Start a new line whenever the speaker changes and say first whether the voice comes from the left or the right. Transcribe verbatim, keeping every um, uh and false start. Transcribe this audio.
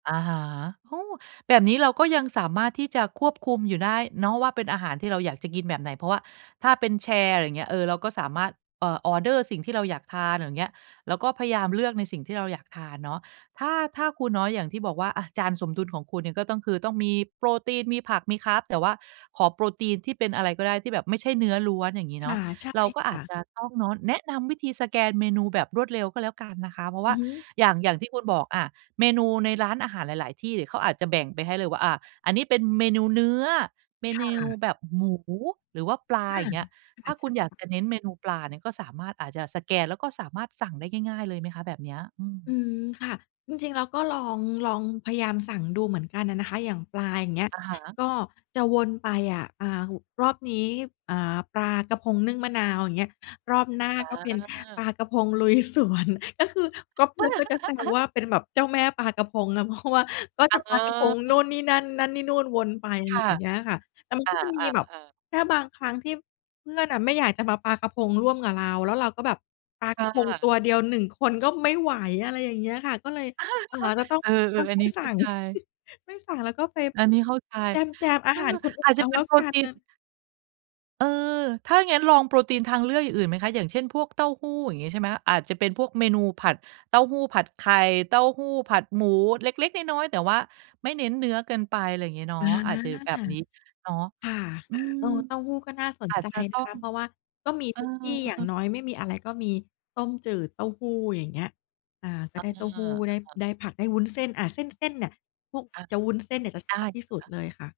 right: อะฮะ โอ้ แบบนี้เราก็ยังสามารถที่จะควบคุมอยู่ได้เนาะว่า เป็นอาหารที่เราอยากจะกินแบบไหน เพราะว่าถ้าเป็นแชร์ อะไรเงี้ย เออ เราก็สามารถ เอ่อ ออร์เดอร์สิ่งที่เราอยากทาน อย่างเงี้ย แล้วก็พยายามเลือกในสิ่งที่เราอยากทานเนาะ ถ้า ถ้าครูน้อยอย่างที่บอกว่าอะจานสมดุลของคุณเนี่ย ก็ต้องคือต้องมีโปรตีน มีผัก มี Carb แต่ว่าขอโปรตีนที่เป็นอะไรก็ได้ที่แบบไม่ใช่เนื้อล้วน อย่างงี้
left: ค
right: เนา
left: ่
right: ะ
left: ะ ใช่
right: เราก็
left: ค
right: อา
left: ่
right: จ
left: ะ
right: จะต้องเนาะแนะนำวิธีสแกนเมนูแบบรวดเร็วก็แล้วกันนะคะ เพราะว
left: อ
right: ่
left: ื
right: า
left: อฮึ
right: อย่าง อย่างที่คุณบอก อ่า เมนูในร้านอาหารหลาย ๆ ที่นี่เขาอาจจะแบ่งไปให้เลยว่า อ่า อันนี้เป็นเมนูเนื้อ เม
left: ค
right: น
left: ่
right: ู
left: ะ
right: แบบหมู หรือว่าปลา
left: อา
right: อย่างเงี้ย ถ
left: อ
right: ้
left: า
right: า
left: ใ
right: ค
left: ช
right: ุ
left: ่
right: ณอยาก
left: ค่ะ
right: จะเน้นเมนูปลาเนี่ย ก็สามารถอาจจะสแกน แล้วก็สามารถสั่งได้ง่าย ๆ เลยไหมคะแบบเนี้ย? อื
left: อื
right: ม
left: ม ค่ะ จริง ๆ เราก็ลอง ลองพยายามสั่งดูเหมือนกันน่ะนะคะ อย่างปลา อย่างเงี้ย
right: อะฮะ
left: ก็จะวนไปอะ อ่า รอบนี้ อ่า ปลากะพงนึ่งมะนาว อย่างเงี้ย รอบหน้า
right: อ
left: ก็เป็นป
right: า
left: ลากะพงลุยสวน ก็คือก็เพื่อนก็จะแซวว่าเป็นแบบเจ้าแม่ปลากะพงนะ เพราะว่าก็
right: เ
left: จะปลากะพงนู่
right: ออ
left: นนี่นั่น นั่นนี่นู่นวนไป อะ
right: ค
left: ไร
right: ่
left: อ
right: ะ
left: ย่างเงี้ยค่ะ แต่มัน
right: อ
left: ก็จะมีแบบ
right: า ๆ ๆ
left: แค่บางครั้งที่เพื่อนน่ะไม่อยากจะมาปลากะพงร่วมกับเรา แล้วเราก็แบบปลา
right: ค
left: ก
right: ่
left: ะพงตั
right: ะ
left: วเดียว หนึ่ง คนก็ไม่ไหว อะไรอย่างเงี้ยค่ะ ก็เลย เอ่อ จะต้อง
right: เออ
left: ต้อง
right: ๆ อัน
left: ไม
right: น
left: ่
right: ี้
left: ส
right: เ
left: ั
right: ข้า
left: ่ง
right: ใจ
left: ไม่สั่ง แล้วก็ไป
right: อันนี้เข้าใจ
left: แจม ๆ อา
right: เออ
left: หารคนอื่
right: อาจ
left: น
right: จ
left: เอ
right: ะ
left: า
right: เป็
left: แล
right: น
left: ้ว
right: โปร
left: กั
right: ต
left: น
right: ี
left: น
right: น
left: ่ะ
right: เออ ถ้างั้นลองโปรตีนทางเลือกอย่างอื่นไหมคะ? อย่างเช่น พวกเต้าหู้ อย่างงี้ ใช่ไหม? อาจจะเป็นพวกเมนูผัด เต้าหู้ผัดไข่ เต้าหู้ผัดหมูเล็ก ๆ น้อย ๆ แต่ว่าไม่เน้นเนื้อเกินไป ไรเงี้ยเนา
left: อ
right: ะ
left: า
right: อาจจะอยู่แบบนี้เนาะ
left: ค่ะ
right: อืม
left: เออ เต้าหู้ก็น่าสน
right: อาจ
left: ใจ
right: จะต
left: น
right: ้
left: ะ
right: อ
left: ค
right: ง
left: ะ เพราะว่าก็มี
right: อื
left: ท
right: อ
left: ุกที่ อย่า
right: ฮ
left: ง
right: ึ
left: น้อยไม่มีอะไรก็มีต้มจืดเต้าหู้ อย่างเงี้ย อ่า ก็
right: อา
left: ได้เต้าหู้ ไ
right: อ
left: ด
right: ะ
left: ้
right: ฮะ
left: ได้ผัก ได้วุ้นเส้น อา เส้น ๆ เนี่ย พวก
right: อา
left: จะวุ้นเส้นเนี่ย จะ
right: ไ
left: ช
right: ด
left: อ
right: ้
left: บที่สุด
right: ค่ะ
left: เลยค่ะ